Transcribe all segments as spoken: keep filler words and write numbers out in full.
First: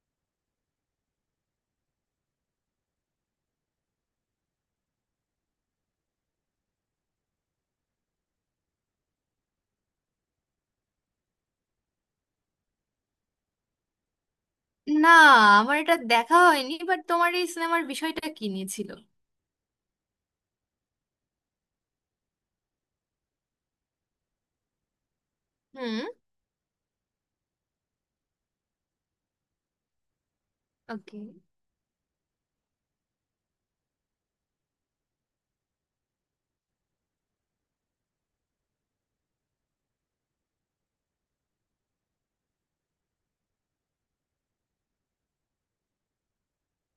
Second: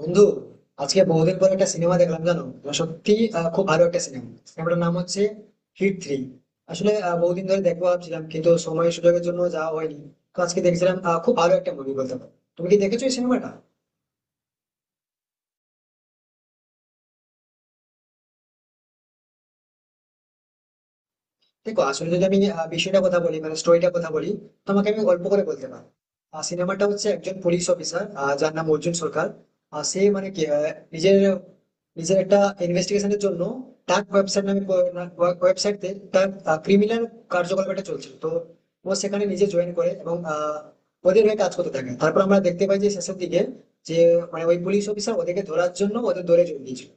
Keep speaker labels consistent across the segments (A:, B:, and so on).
A: বন্ধু, আজকে বহুদিন পর একটা সিনেমা দেখলাম জানো তো। সত্যি আহ, খুব ভালো একটা সিনেমা। সিনেমাটার নাম হচ্ছে হিট থ্রি। আসলে আহ, বহুদিন ধরে দেখবো ভাবছিলাম, কিন্তু সময় সুযোগের জন্য যাওয়া হয়নি। তো আজকে দেখছিলাম, আহ, খুব ভালো একটা মুভি বলতে পারো। তুমি কি দেখেছো এই সিনেমাটা?
B: না। আমার এটা দেখা হয়নি, বাট তোমার এই সিনেমার বিষয়টা কি নিয়েছিল?
A: দেখো, আসলে যদি আমি আহ, বিষয়টা কথা বলি, মানে স্টোরিটা কথা বলি, তোমাকে আমি গল্প করে বলতে পারি।
B: হুম।
A: আর সিনেমাটা হচ্ছে একজন পুলিশ অফিসার, যার নাম অর্জুন সরকার। আহ, সে মানে কি আহ, নিজের
B: ওকে।
A: নিজের একটা ইনভেস্টিগেশনের জন্য ডার্ক ওয়েবসাইট নামে ওয়েবসাইট, তার ক্রিমিনাল কার্যকলাপ একটা চলছিল তো, ও সেখানে নিজে জয়েন করে এবং আহ, ওদের হয়ে কাজ করতে থাকে। তারপর আমরা দেখতে পাই যে শেষের দিকে যে মানে ওই পুলিশ অফিসার ওদেরকে ধরার জন্য ওদের দৌড়ে জড়িয়ে দিয়েছিল।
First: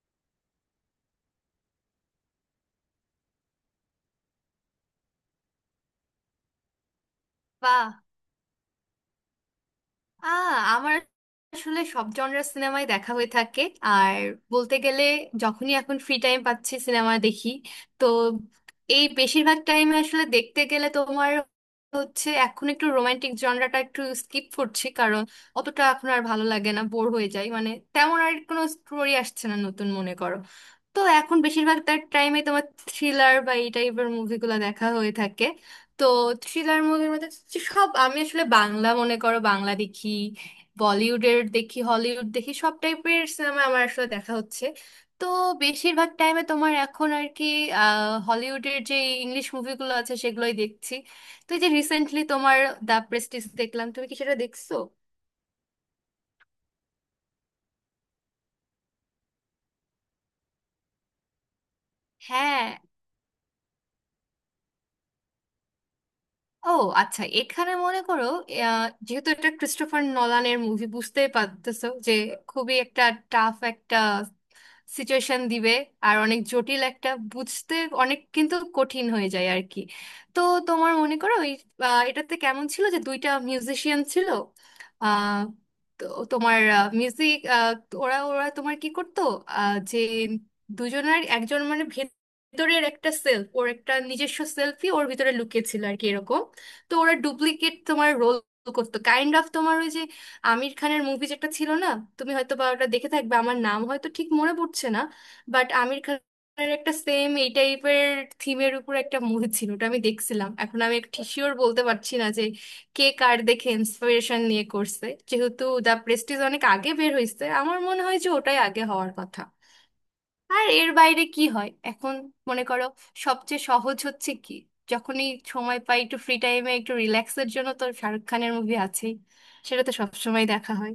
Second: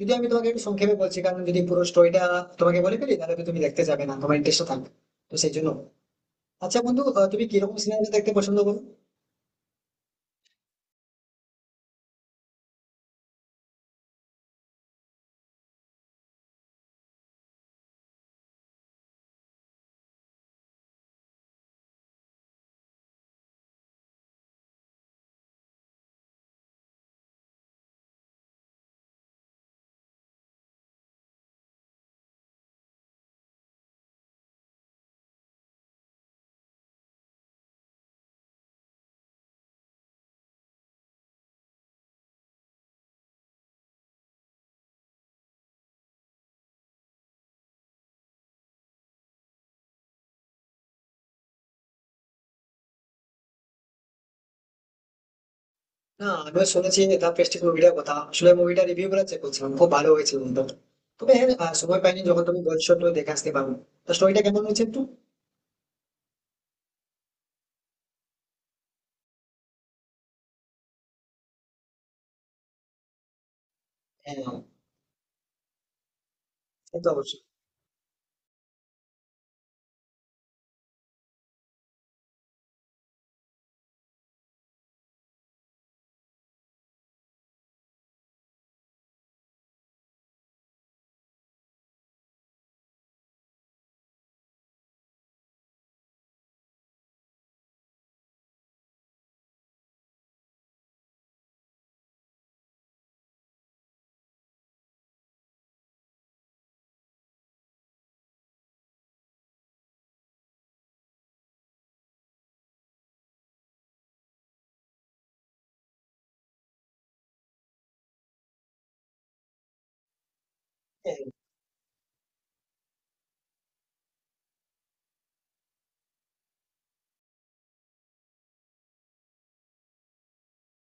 A: যদি আমি তোমাকে একটু সংক্ষেপে বলছি, কারণ যদি পুরো স্টোরিটা তোমাকে বলে ফেলি, তাহলে তো তুমি দেখতে যাবে না, তোমার ইন্টারেস্ট থাকবে, তো সেই জন্য। আচ্ছা বন্ধু, আহ, তুমি কিরকম
B: বাহ।
A: সিনেমা দেখতে পছন্দ করো?
B: আ আমার আসলে সব জনরার সিনেমাই দেখা হয়ে থাকে। আর বলতে গেলে, যখনই এখন ফ্রি টাইম পাচ্ছি সিনেমা দেখি। তো এই বেশিরভাগ টাইমে আসলে দেখতে গেলে তোমার হচ্ছে এখন একটু রোমান্টিক জনরাটা একটু স্কিপ করছি, কারণ অতটা এখন আর ভালো লাগে না, বোর হয়ে যায়, মানে তেমন আর কোনো স্টোরি আসছে না নতুন, মনে করো। তো এখন বেশিরভাগ তার টাইমে তোমার থ্রিলার বা এই টাইপের মুভিগুলো দেখা হয়ে থাকে। তো থ্রিলার মুভির মধ্যে হচ্ছে সব, আমি আসলে বাংলা মনে করো, বাংলা দেখি, বলিউডের দেখি, হলিউড দেখি, সব টাইপের সিনেমা আমার আসলে দেখা হচ্ছে। তো বেশিরভাগ টাইমে তোমার এখন আর কি, আহ, হলিউডের যে ইংলিশ মুভিগুলো আছে সেগুলোই দেখছি। তো এই যে রিসেন্টলি তোমার দ্য প্রেস্টিজ দেখলাম, তুমি কি সেটা দেখছো?
A: না, আমিও শুনেছি দ্য প্রেস্টিজ মুভিটার কথা। আসলে মুভিটা রিভিউ গুলো চেক করছিলাম, খুব ভালো হয়েছে বন্ধু। তবে হ্যাঁ, আহ, সময় পাইনি। যখন তুমি
B: হ্যাঁ।
A: বলছো, তো দেখে আসতে পারো। তো স্টোরিটা কেমন হয়েছে একটু?
B: ও আচ্ছা, এখানে মনে করো, আহ, যেহেতু এটা ক্রিস্টোফার নলানের মুভি, বুঝতেই পারতেছো যে খুবই একটা টাফ একটা
A: হ্যাঁ,
B: সিচুয়েশন দিবে। আর অনেক জটিল,
A: সে তো
B: একটা
A: অবশ্যই।
B: বুঝতে অনেক কিন্তু কঠিন হয়ে যায় আর কি। তো তোমার মনে করো ওই, আহ, এটাতে কেমন ছিল যে দুইটা মিউজিশিয়ান ছিল। আহ, তো তোমার মিউজিক, ওরা ওরা তোমার কি করতো, আহ, যে দুজনের একজন, মানে ভেতরের একটা সেলফ, ওর একটা নিজস্ব সেলফি ওর ভিতরে লুকিয়ে ছিল আর কি এরকম। তো ওরা ডুপ্লিকেট তোমার রোল করতো, কাইন্ড অফ তোমার আমির খানের মুভি যেটা ছিল না, তুমি হয়তো বা ওটা দেখে থাকবে, আমার নাম হয়তো ঠিক মনে পড়ছে না, বাট আমির খানের একটা সেম এই টাইপের থিমের উপর একটা মুভি ছিল, ওটা আমি দেখছিলাম। এখন আমি ঠিক শিওর বলতে পারছি না যে কে কার দেখে ইন্সপিরেশন নিয়ে করছে, যেহেতু দ্য প্রেস্টিজ অনেক আগে বের হয়েছে, আমার মনে হয় যে ওটাই আগে হওয়ার কথা। আর এর
A: হ্যাঁ,
B: বাইরে কি হয় এখন, মনে করো সবচেয়ে সহজ হচ্ছে কি, যখনই সময় পাই একটু ফ্রি টাইমে একটু রিল্যাক্সের জন্য, তো শাহরুখ খানের মুভি আছেই, সেটা তো সবসময় দেখা হয়।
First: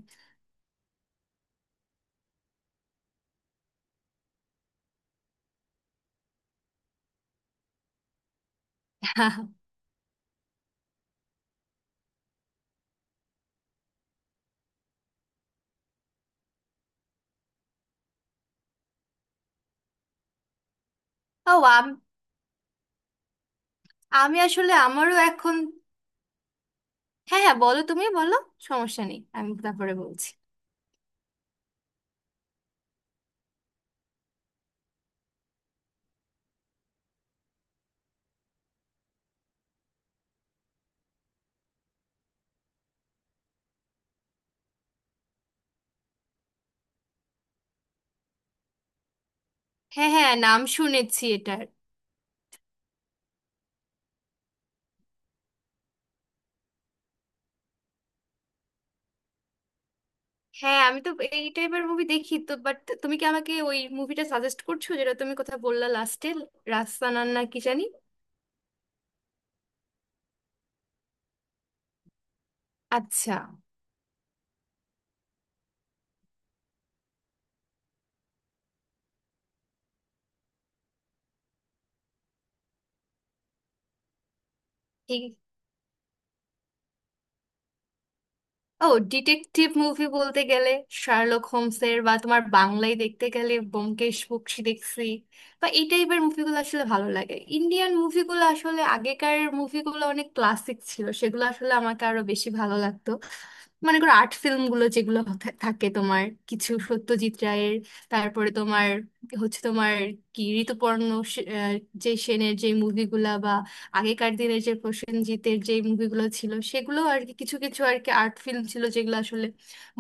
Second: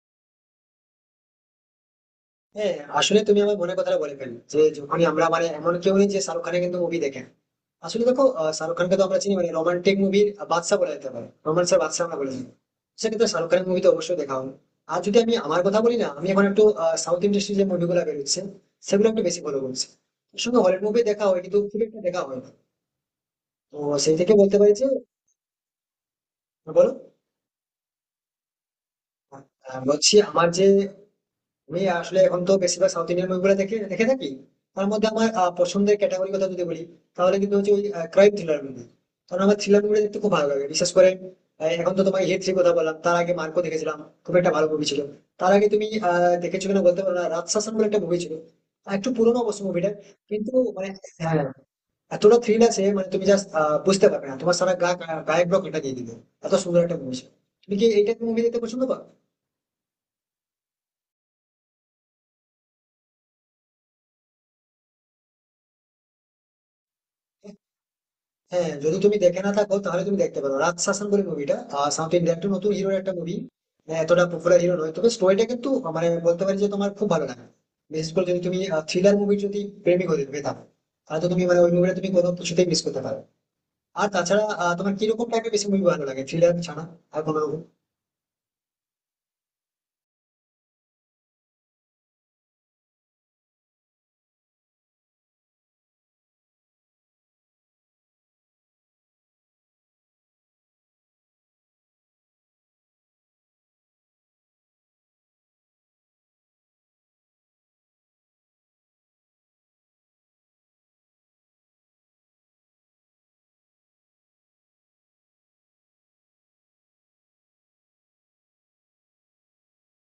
A: হ্যাঁ। আসলে তুমি আমার মনের কথাটা বলে ফেললে, যে যখনই আমরা, মানে এমন কেউ নেই যে শাহরুখ খানের কিন্তু মুভি দেখেন। আসলে দেখো, আহ, শাহরুখ খানকে তো আমরা চিনি মানে রোমান্টিক মুভির বাদশা বলা যেতে পারে, রোমান্সের বাদশা আমরা বলে থাকি। সেক্ষেত্রে শাহরুখ খানের মুভি তো অবশ্যই দেখা হবে। আর যদি আমি আমার কথা বলি না, আমি এখন একটু সাউথ ইন্ডাস্ট্রির যে মুভিগুলো বেরোচ্ছে সেগুলো একটু বেশি ফলো করছি। শুধু হলিউড মুভি দেখা হয়
B: ও
A: কিন্তু খুব
B: আম-
A: একটা দেখা হয় না। তো সেই থেকে
B: আমি
A: বলতে পারি
B: আসলে
A: যে
B: আমারও এখন।
A: বলো।
B: হ্যাঁ হ্যাঁ, বলো তুমি বলো, সমস্যা নেই, আমি
A: আহ,
B: তারপরে
A: বলছি
B: বলছি।
A: আমার যে আমি আসলে এখন তো বেশিরভাগ সাউথ ইন্ডিয়ান মুভিগুলো দেখে দেখে থাকি। তার মধ্যে আমার আহ, পছন্দের ক্যাটাগরি কথা যদি বলি, তাহলে কিন্তু হচ্ছে ওই ক্রাইম থ্রিলার মুভি। কারণ আমার থ্রিলার মুভি দেখতে খুব ভালো লাগে। বিশেষ করে আহ, এখন তো তোমাকে হিট থ্রি কথা বললাম, তার আগে মার্কো দেখেছিলাম, খুব একটা ভালো মুভি ছিল। তার আগে তুমি আহ দেখেছো কিনা বলতে পারো না, রাজশাসন বলে একটা মুভি ছিল, আহ, একটু পুরোনো অবশ্য মুভিটা,
B: হ্যাঁ হ্যাঁ,
A: কিন্তু
B: নাম
A: মানে
B: শুনেছি
A: হ্যাঁ
B: এটার।
A: এতটা থ্রিল আছে মানে তুমি জাস্ট বুঝতে পারবে না, তোমার সারা গা গায়ে ব্লক এটা দিয়ে দিবে। এত সুন্দর একটা মুভি ছিল। তুমি কি এই টাইপের মুভি দেখতে পছন্দ পাও?
B: হ্যাঁ আমি তো এই টাইপের মুভি দেখি তো, বাট তুমি কি আমাকে ওই মুভিটা সাজেস্ট করছো যেটা তুমি কথা বললা লাস্টে, রাস্তানার না কি জানি।
A: হ্যাঁ, যদি তুমি দেখে না থাকো তাহলে তুমি দেখতে পারো রাজ শাসন বলে মুভিটা। সাউথ ইন্ডিয়ান একটু নতুন হিরোর একটা মুভি,
B: আচ্ছা।
A: এতটা পপুলার হিরো নয়, তবে স্টোরিটা কিন্তু আহ, মানে বলতে পারি যে তোমার খুব ভালো লাগে। বিশেষ করে যদি তুমি থ্রিলার মুভি যদি প্রেমিক হয়ে যেতে থাকো, তাহলে তো তুমি মানে ওই মুভিটা তুমি কোনো কিছুতেই মিস করতে পারো। আর তাছাড়া আহ, তোমার
B: ঠিক।
A: কিরকম টাইপের বেশি মুভি ভালো লাগে, থ্রিলার ছাড়া আর কোনো রকম?
B: ও ডিটেকটিভ মুভি বলতে গেলে শার্লক হোমসের, বা তোমার বাংলায় দেখতে গেলে ব্যোমকেশ বক্সী দেখছি, বা এই টাইপের মুভিগুলো আসলে ভালো লাগে। ইন্ডিয়ান মুভিগুলো আসলে আগেকার মুভিগুলো অনেক ক্লাসিক ছিল, সেগুলো আসলে আমাকে আরো বেশি ভালো লাগতো। মনে করো আর্ট ফিল্ম গুলো যেগুলো থা- থাকে তোমার, কিছু সত্যজিৎ রায়ের, তারপরে তোমার হচ্ছে তোমার কি ঋতুপর্ণ সে- আহ, যে সেনের যে মুভিগুলা, বা আগেকার দিনের যে প্রসেনজিতের যে মুভিগুলো ছিল, সেগুলো আর কি, কিছু কিছু আর কি আর্ট ফিল্ম ছিল যেগুলো আসলে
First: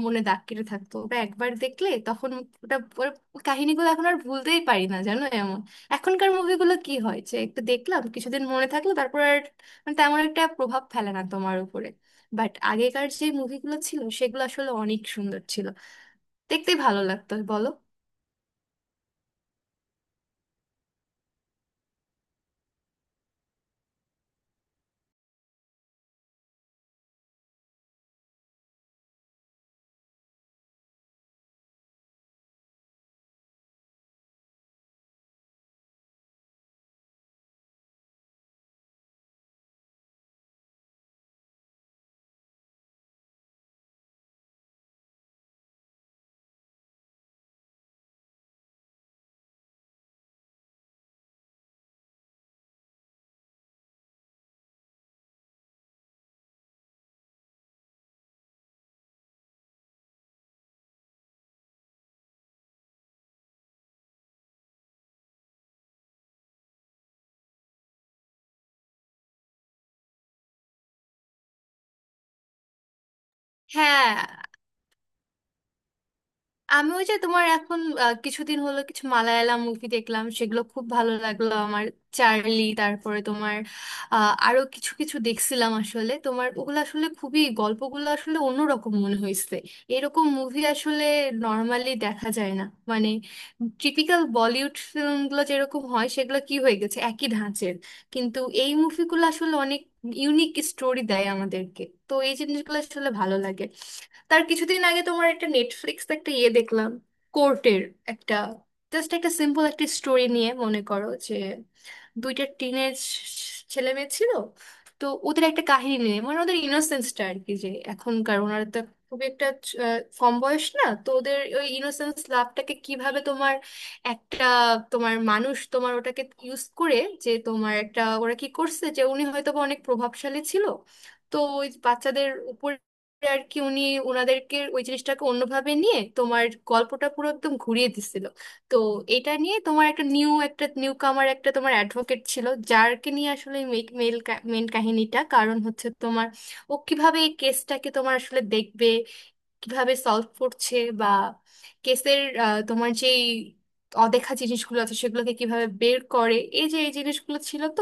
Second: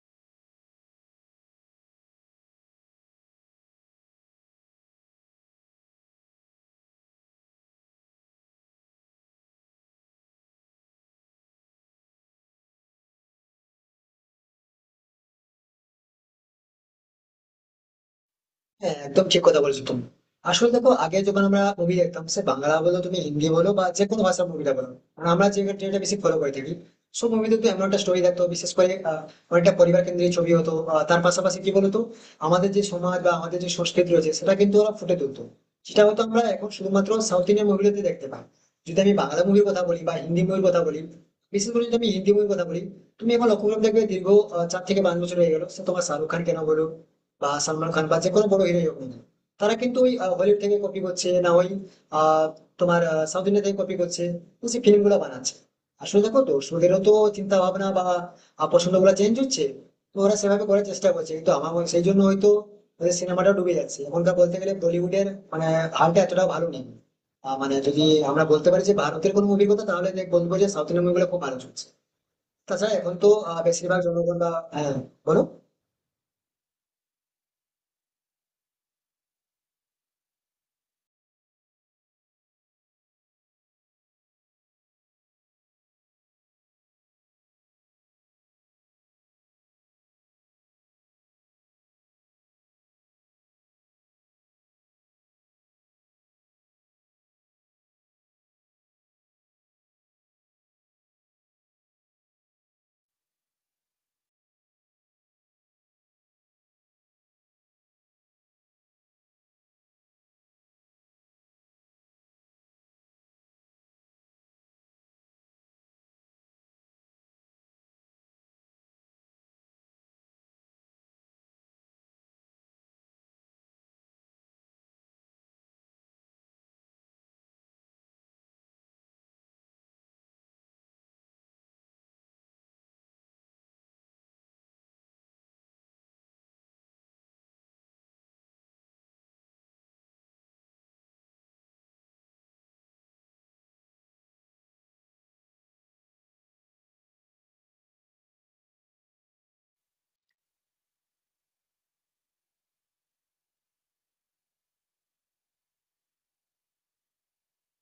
B: মনে দাগ কেটে থাকতো, ওটা একবার দেখলে তখন ওটা ওর কাহিনীগুলো এখন আর ভুলতেই পারি না, জানো এমন। এখনকার মুভিগুলো কি হয় যে একটু দেখলাম, কিছুদিন মনে থাকলো, তারপর আর মানে তেমন একটা প্রভাব ফেলে না তোমার উপরে। বাট আগেকার যে মুভিগুলো ছিল, সেগুলো আসলে অনেক সুন্দর ছিল, দেখতে ভালো লাগতো, বলো?
A: হ্যাঁ একদম ঠিক কথা বলেছো তুমি। আসলে দেখো, আগে যখন আমরা মুভি দেখতাম, সে বাংলা বলো তুমি, হিন্দি বলো, বা যে কোনো ভাষার মুভিটা বলো, কারণ আমরা যে ট্রেন্ডটা বেশি ফলো করে থাকি, সব মুভিতে তো এমন একটা স্টোরি থাকতো। বিশেষ করে আহ, অনেকটা পরিবার কেন্দ্রিক ছবি হতো। আহ, তার পাশাপাশি কি বলতো, আমাদের যে সমাজ বা আমাদের যে সংস্কৃতি রয়েছে সেটা কিন্তু ওরা ফুটে তুলতো। সেটা হয়তো আমরা এখন শুধুমাত্র সাউথ ইন্ডিয়ান মুভিগুলোতে দেখতে পাই। যদি আমি বাংলা মুভির কথা বলি বা হিন্দি মুভির কথা বলি, বিশেষ করে যদি আমি হিন্দি মুভির কথা বলি, তুমি এখন লক্ষ্য করে দেখবে দীর্ঘ আহ, চার থেকে পাঁচ বছর হয়ে গেল, সে তোমার শাহরুখ খান কেন বলো বা সালমান খান বা যে কোনো বড় হিরোই হোক না কেন, তারা কিন্তু ওই হলিউড থেকে কপি করছে না, ওই আহ, তোমার সাউথ ইন্ডিয়া থেকে কপি করছে, তো সেই ফিল্ম গুলো বানাচ্ছে। আসলে দেখো, দর্শকেরও তো চিন্তা ভাবনা বা পছন্দ গুলো চেঞ্জ হচ্ছে, তো ওরা সেভাবে করার চেষ্টা করছে, কিন্তু আমার মনে- সেই জন্য হয়তো ওদের সিনেমাটা ডুবে যাচ্ছে। এখনকার বলতে গেলে বলিউডের মানে হালটা এতটাও ভালো নেই। আহ, মানে যদি আমরা বলতে পারি যে ভারতের কোনো মুভির কথা, তাহলে দেখ- বলবো যে সাউথ ইন্ডিয়ান মুভিগুলো খুব ভালো চলছে। তাছাড়া এখন তো আহ, বেশিরভাগ
B: হ্যাঁ।
A: জনগণ বা হ্যাঁ বলো।
B: আমি ওই যে তোমার এখন আহ, কিছুদিন হলো কিছু মালায়ালাম মুভি দেখলাম, সেগুলো খুব ভালো লাগলো আমার। চার্লি, তারপরে তোমার, আহ, আরো কিছু কিছু দেখছিলাম আসলে তোমার, ওগুলো আসলে খুবই গল্পগুলো আসলে অন্যরকম মনে হয়েছে। এরকম মুভি আসলে নর্মালি দেখা যায় না। মানে টিপিক্যাল বলিউড ফিল্মগুলো যেরকম হয়, সেগুলো কি হয়ে গেছে একই ধাঁচের, কিন্তু এই মুভিগুলো আসলে অনেক ইউনিক স্টোরি দেয় আমাদেরকে। তো এই জিনিসগুলো আসলে ভালো লাগে। তার কিছুদিন আগে তোমার একটা নেটফ্লিক্স একটা ইয়ে দেখলাম, কোর্টের একটা, জাস্ট একটা সিম্পল একটা স্টোরি নিয়ে, মনে করো যে দুইটা টিনেজ ছেলে মেয়ে ছিল, তো ওদের একটা কাহিনী নিয়ে, মানে ওদের ইনোসেন্সটা আর কি, যে এখনকার ওনারা তো খুব একটা আহ, কম বয়স না, তো ওদের ওই ইনোসেন্স লাভটাকে কিভাবে তোমার একটা তোমার মানুষ তোমার ওটাকে ইউজ করে, যে তোমার একটা ওরা কি করছে যে উনি হয়তো বা অনেক প্রভাবশালী ছিল, তো ওই বাচ্চাদের উপর আর কি উনি ওনাদেরকে ওই জিনিসটাকে অন্যভাবে নিয়ে তোমার গল্পটা পুরো একদম ঘুরিয়ে দিছিল। তো এটা নিয়ে তোমার একটা নিউ একটা নিউ কামার একটা তোমার অ্যাডভোকেট ছিল, যারকে নিয়ে আসলে মেল মেন কাহিনীটা, কারণ হচ্ছে তোমার ও কিভাবে এই কেসটাকে তোমার আসলে দেখবে, কিভাবে সলভ করছে, বা কেসের তোমার যে অদেখা জিনিসগুলো আছে সেগুলোকে কিভাবে বের করে, এই যে এই জিনিসগুলো ছিল তো।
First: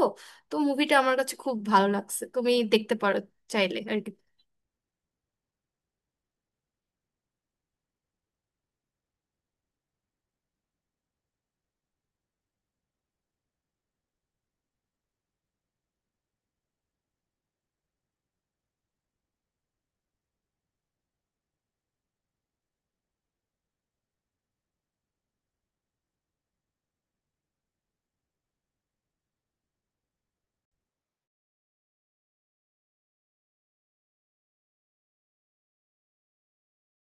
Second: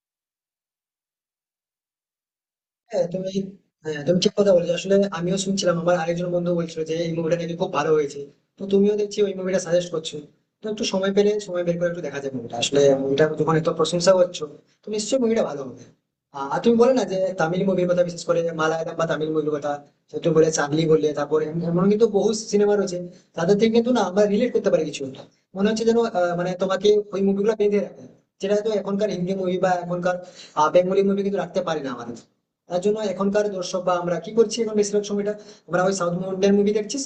B: তো মুভিটা আমার কাছে খুব ভালো লাগছে, তুমি দেখতে
A: হ্যাঁ
B: পারো
A: তুমি,
B: চাইলে আর
A: হ্যাঁ
B: কি।
A: তুমি ঠিক কথা বলেছো আসলে। আমিও শুনছিলাম, আমার আরেকজন বন্ধু বলছিল যে এই মুভিটা নাকি খুব ভালো হয়েছে। তো তুমিও দেখছি ওই মুভিটা সাজেস্ট করছো। তো একটু সময় পেলে সময় বের করে একটু দেখা যাবে মুভিটা। আসলে মুভিটা যখন এত প্রশংসা করছো, তো নিশ্চয়ই মুভিটা ভালো হবে। আহ, আর তুমি বলে না যে তামিল মুভির কথা, বিশেষ করে মালায়ালাম বা তামিল মুভির কথা, যে তুমি বলে চার্লি বললে, তারপরে এম- এমন কিন্তু বহু সিনেমা রয়েছে। তাদের থেকে কিন্তু না আমরা রিলেট করতে পারি কিছু একটা। মনে হচ্ছে যেন আহ, মানে তোমাকে ওই মুভিগুলো বেঁধে রাখে, যেটা হয়তো এখনকার হিন্দি মুভি বা এখনকার বেঙ্গলি মুভি কিন্তু রাখতে পারি না আমাদের। তার জন্য এখনকার দর্শক বা আমরা কি করছি, এখন বেশিরভাগ সময়টা আমরা ওই সাউথ ইন্ডিয়ান মুভি দেখছিস,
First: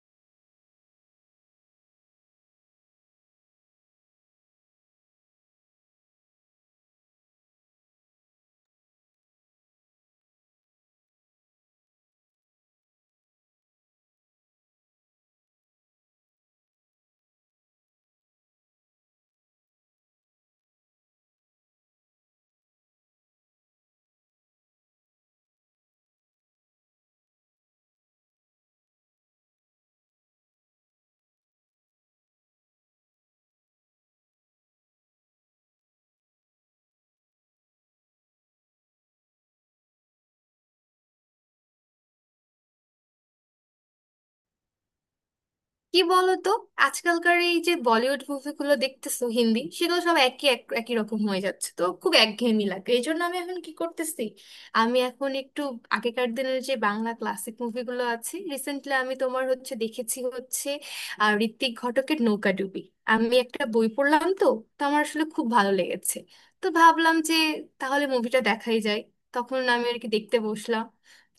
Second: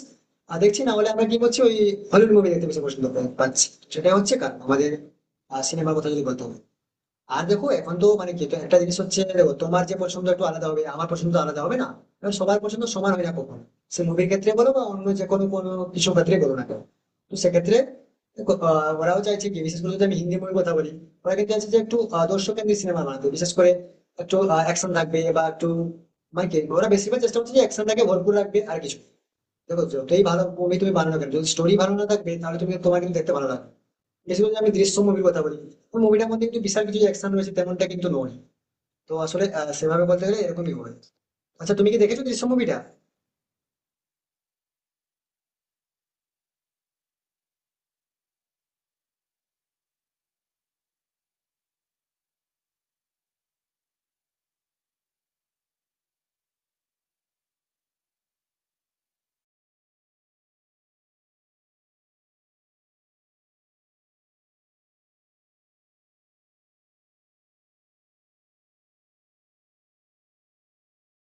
A: আর দেখছি না হলে আমরা কি করছি, ওই হলিউড মুভি দেখতে বেশি পছন্দ পাচ্ছি। সেটা হচ্ছে কারণ আমাদের সিনেমার কথা যদি বলতে হবে। আর দেখো এখন তো মানে কি, তো একটা জিনিস হচ্ছে দেখো, তোমার যে পছন্দ একটু আলাদা হবে, আমার পছন্দ আলাদা হবে না, কারণ সবার পছন্দ সমান হয় না কখনো। সে মুভির ক্ষেত্রে বলো বা অন্য যে কোনো কোনো কিছু ক্ষেত্রে বলো না কেন, তো সেক্ষেত্রে দেখো, আহ, ওরাও চাইছে কি, বিশেষ করে যদি আমি হিন্দি মুভির কথা বলি, ওরা কিন্তু চাইছে যে একটু আহ, দর্শক কেন্দ্রিক সিনেমা বানাতে। বিশেষ করে একটু অ্যাকশন থাকবে বা একটু মানে কি, ওরা বেশিরভাগ চেষ্টা করছে যে অ্যাকশনটাকে ভরপুর রাখবে, আর কিছু না। দেখো, যতই ভালো মুভি তুমি বানানো কেন, যদি স্টোরি ভালো না থাকবে, তাহলে তুমি তোমার কিন্তু দেখতে ভালো লাগবে না। বিশেষ করে আমি দৃশ্য মুভির কথা বলি, ওই মুভিটার মধ্যে কিন্তু বিশাল কিছু অ্যাকশন রয়েছে তেমনটা কিন্তু নয়। তো আসলে আহ, সেভাবে বলতে গেলে এরকমই হয়। আচ্ছা, তুমি কি দেখেছো দৃশ্য মুভিটা?
B: কি বলতো, আজকালকার এই যে বলিউড মুভিগুলো দেখতেছো হিন্দি, সেগুলো সব একই এক একই রকম হয়ে যাচ্ছে, তো খুব একঘেয়েমি লাগে। এই জন্য আমি এখন কি করতেছি, আমি এখন একটু আগেকার দিনের যে বাংলা ক্লাসিক মুভিগুলো আছে, রিসেন্টলি আমি তোমার হচ্ছে দেখেছি হচ্ছে আহ, ঋত্বিক ঘটকের নৌকাডুবি। আমি একটা বই পড়লাম তো, তো আমার আসলে খুব ভালো লেগেছে, তো ভাবলাম যে তাহলে মুভিটা দেখাই যায়, তখন আমি আর কি দেখতে বসলাম।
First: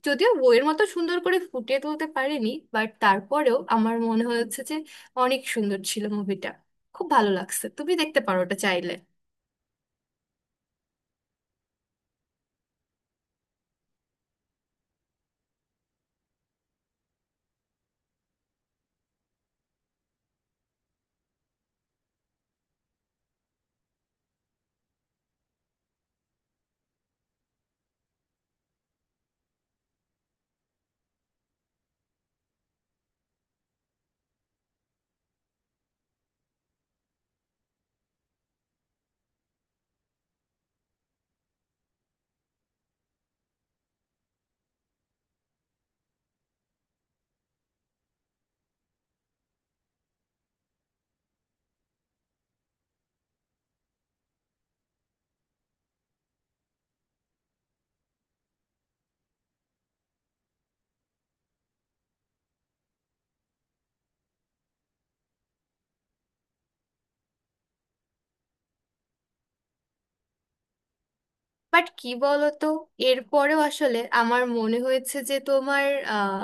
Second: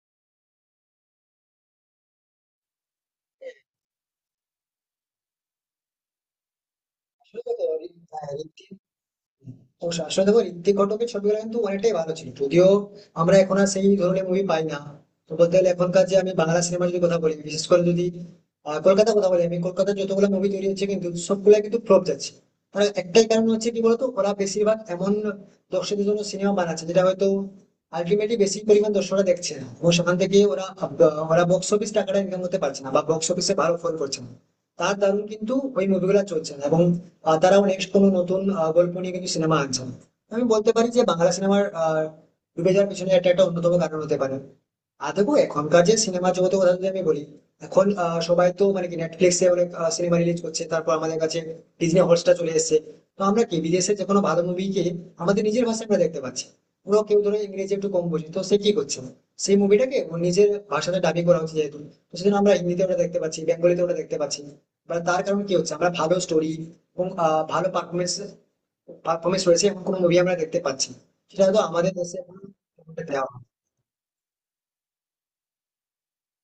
B: যদিও বইয়ের মতো সুন্দর করে ফুটিয়ে তুলতে পারেনি, বাট তারপরেও আমার মনে হয়েছে যে অনেক সুন্দর ছিল মুভিটা, খুব ভালো
A: আসলে
B: লাগছে,
A: দেখো,
B: তুমি
A: ঋ-
B: দেখতে
A: হ্যাঁ,
B: পারো ওটা
A: ঋত্বিক,
B: চাইলে।
A: অবশ্যই। আসলে দেখো, ঋত্বিক ঘটকের ছবিগুলো কিন্তু অনেকটাই ভালো ছিল, যদিও আমরা এখন আর সেই ধরনের মুভি পাই না। তো বলতে গেলে এখনকার যে আমি বাংলা সিনেমা যদি কথা বলি, বিশেষ করে যদি আহ, কলকাতার কথা বলি, আমি কলকাতার যতগুলো মুভি তৈরি হচ্ছে কিন্তু সবগুলো কিন্তু ফ্লপ যাচ্ছে। তার একটাই কারণ হচ্ছে কি বলতো, ওরা বেশিরভাগ এমন দর্শকদের জন্য সিনেমা বানাচ্ছে যেটা হয়তো আলটিমেটলি বেশি পরিমাণ দর্শকরা দেখছে না, এবং সেখান থেকে ওরা আহ, ওরা বক্স অফিস টাকাটা ইনকাম করতে পারছে না, বা বক্স অফিসে ভালো ফল করছে না। তার দারুণ কিন্তু ওই মুভিগুলো চলছে না, এবং আহ, তারাও নেক্সট কোনো নতুন আহ, গল্প নিয়ে কিন্তু সিনেমা আনছে না। আমি বলতে পারি যে বাংলা সিনেমার আহ, ডুবে যাওয়ার পিছনে এটা একটা অন্যতম কারণ হতে পারে। আর দেখো এখনকার যে সিনেমা জগতের কথা যদি আমি বলি, এখন আহ, সবাই তো মানে কি নেটফ্লিক্সে অনেক সিনেমা রিলিজ করছে, তারপর আমাদের কাছে ডিজনি হটস্টার চলে এসেছে। তো আমরা কি, বিদেশে যে কোনো ভালো মুভিকে আমাদের নিজের ভাষায় আমরা দেখতে পাচ্ছি। পুরো কেউ ধরো ইংরেজি একটু কম বোঝে, তো সে কি করছে, সেই মুভিটাকে ওর নিজের ভাষাতে ডাবিং করা হচ্ছে যেহেতু, তো সেজন্য আমরা হিন্দিতে ওটা দেখতে পাচ্ছি, বেঙ্গলিতে ওটা দেখতে পাচ্ছি। বা তার কারণ কি হচ্ছে, আমরা ভালো স্টোরি এবং আহ, ভালো পারফরমেন্স পারফরমেন্স রয়েছে এমন কোনো মুভি আমরা দেখতে পাচ্ছি না। সেটা হয়তো
B: বাট
A: আমাদের
B: কি
A: দেশে এখনো
B: বলতো,
A: তেমনটা দেওয়া হয় না।
B: এরপরেও আসলে আমার মনে হয়েছে যে তোমার, আহ,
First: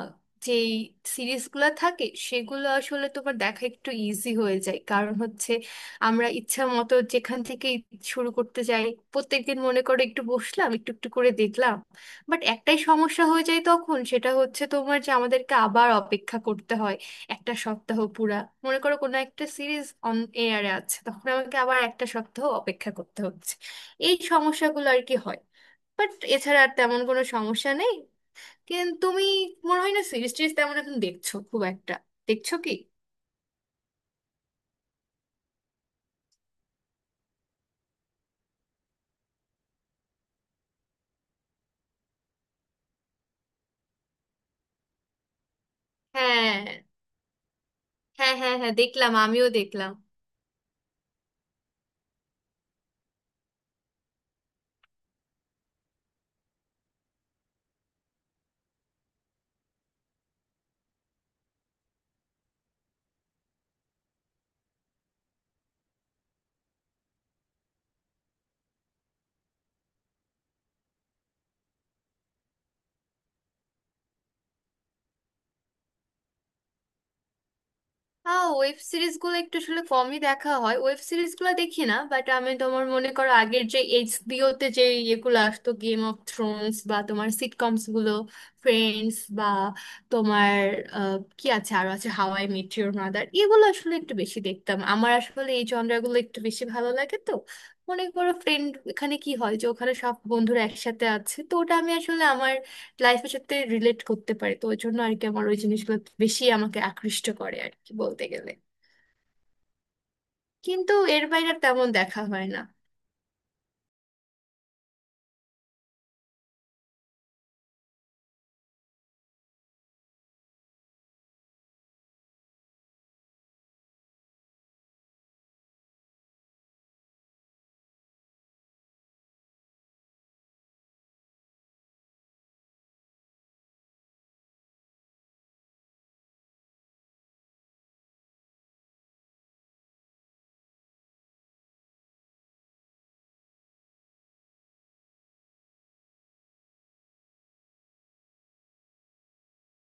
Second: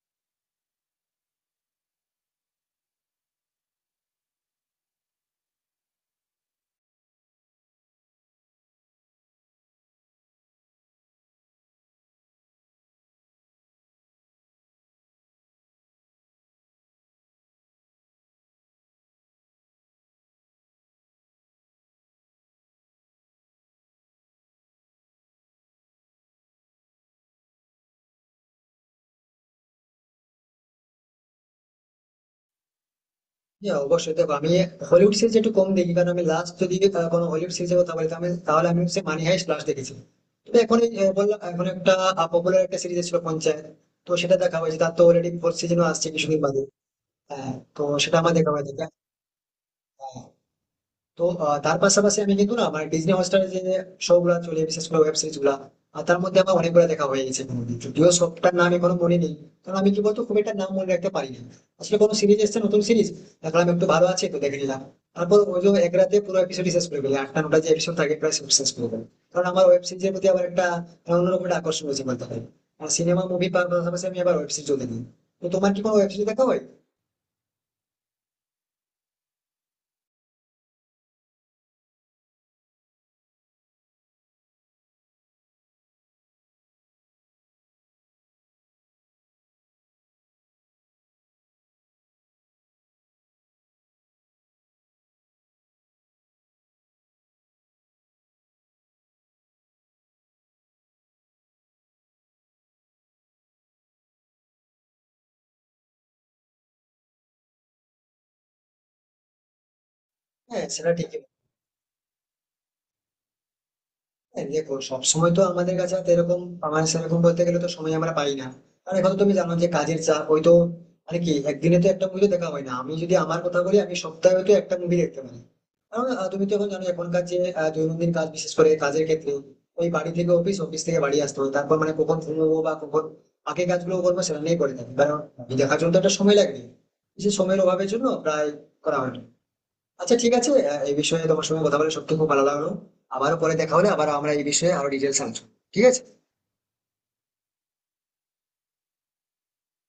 B: যেই সিরিজগুলো থাকে, সেগুলো আসলে তোমার দেখা একটু ইজি হয়ে যায়, কারণ হচ্ছে আমরা ইচ্ছা মতো যেখান থেকে শুরু করতে যাই। প্রত্যেকদিন মনে করো একটু বসলাম, একটু একটু করে দেখলাম। বাট একটাই সমস্যা হয়ে যায় তখন, সেটা হচ্ছে তোমার যে আমাদেরকে আবার অপেক্ষা করতে হয় একটা সপ্তাহ পুরা। মনে করো কোনো একটা সিরিজ অন এয়ারে আছে, তখন আমাকে আবার একটা সপ্তাহ অপেক্ষা করতে হচ্ছে। এই সমস্যাগুলো আর কি হয়, বাট এছাড়া আর তেমন কোনো সমস্যা নেই। কিন্তু তুমি মনে হয় না সিরিজ টিরিজ তেমন এখন দেখছো খুব একটা, দেখছো কি?
A: হ্যাঁ অবশ্যই, দেখো আমি হলিউড সিরিজ একটু কম দেখি। কারণ আমি লাস্ট যদি আহ, কোনো হলিউড সিরিজের কথা বলি, তাহলে তাহলে আমি হচ্ছে মানি হাইস্ট লাস্ট দেখেছি। তো এখন এই, আহ, বললাম, এখন একটা পপুলার একটা সিরিজ ছিল পঞ্চায়েত, তো সেটা দেখা হয়েছে। তার তো অলরেডি ফোর্থ সিজনও আসছে কিছুদিন বাদে।
B: হ্যাঁ
A: হ্যাঁ, তো সেটা আমার
B: হ্যাঁ
A: দেখা
B: হ্যাঁ
A: হয়ে
B: হ্যাঁ, দেখলাম আমিও দেখলাম।
A: থাকে। তো আহ, তার পাশাপাশি আমি কিন্তু না, আমার ডিজনি হটস্টারে যে শো গুলা চলে বিশেষ করে ওয়েব সিরিজ গুলা, আর তার মধ্যে আমার অনেকগুলো দেখা হয়ে গেছে কোনোদিন। যদিও সবটার নাম এখনো মনে নেই, কারণ আমি কি বলতো খুব একটা নাম মনে রাখতে পারি না। আসলে কোনো সিরিজ এসছে নতুন সিরিজ, দেখলাম একটু ভালো আছে, তো দেখে নিলাম। তারপর ওই যে এক রাতে পুরো এপিসোড শেষ করে ফেলে, আটটা নটা যে এপিসোড থাকে প্রায় সব শেষ করে ফেলে। কারণ আমার ওয়েব সিরিজের প্রতি আবার একটা অন্যরকম একটা আকর্ষণ রয়েছে বলতে পারি। আর সিনেমা মুভি পাশাপাশি আমি আবার ওয়েব সিরিজ চলতে দিই। তো তোমার কি কোনো ওয়েব সিরিজ দেখা হয়?
B: আহ ওয়েব সিরিজগুলো একটু আসলে কমই দেখা হয়, ওয়েব সিরিজগুলো দেখি না, বাট আমি তোমার মনে করো আগের যে এইচবিও তে যে ইয়েগুলো আসতো, গেম অফ থ্রোনস বা তোমার সিটকমস গুলো ফ্রেন্ডস, বা তোমার আহ, কি আছে, আরো আছে how I met your mother, এগুলো আসলে একটু বেশি দেখতাম। আমার আসলে এই জনরাগুলো একটু বেশি ভালো লাগে তো। মনে করো ফ্রেন্ড, এখানে কি হয় যে ওখানে সব বন্ধুরা একসাথে আছে, তো ওটা আমি আসলে আমার লাইফের সাথে রিলেট করতে পারি, তো ওই জন্য আর কি আমার ওই জিনিসগুলো বেশি আমাকে আকৃষ্ট করে আর কি বলতে গেলে।
A: হ্যাঁ সেটা
B: কিন্তু
A: ঠিকই।
B: এর বাইরে আর তেমন দেখা হয় না।
A: হ্যাঁ, দেখো, সবসময় তো আমাদের কাছে হাতে এরকম, আমার সেরকম বলতে গেলে তো সময় আমরা পাই না। কারণ এখন তো তুমি জানো যে কাজের চাপ ওই তো, মানে কি একদিনে তো একটা মুভি তো দেখা হয় না। আমি যদি আমার কথা বলি, আমি সপ্তাহে তো একটা মুভি দেখতে পারি। কারণ আহ, তুমি তো এখন জানো এখনকার যে আহ, দৈনন্দিন কাজ, বিশেষ করে কাজের ক্ষেত্রে ওই বাড়ি থেকে অফিস, অফিস থেকে বাড়ি আসতে হবে। তারপর মানে কখন ঘুমবো বা কখন বাকি কাজগুলো করবো সেটা নিয়ে করে থাকি, কারণ আমি দেখার জন্য তো একটা সময় লাগবে। সেই সময়ের অভাবের জন্য প্রায় করা হয় না। আচ্ছা, ঠিক আছে, আহ, এই বিষয়ে তোমার সঙ্গে কথা বলে সত্যি খুব ভালো লাগলো। আবারও পরে দেখা হলে আবার আমরা এই বিষয়ে আরো ডিটেলস আলোচনা, ঠিক আছে?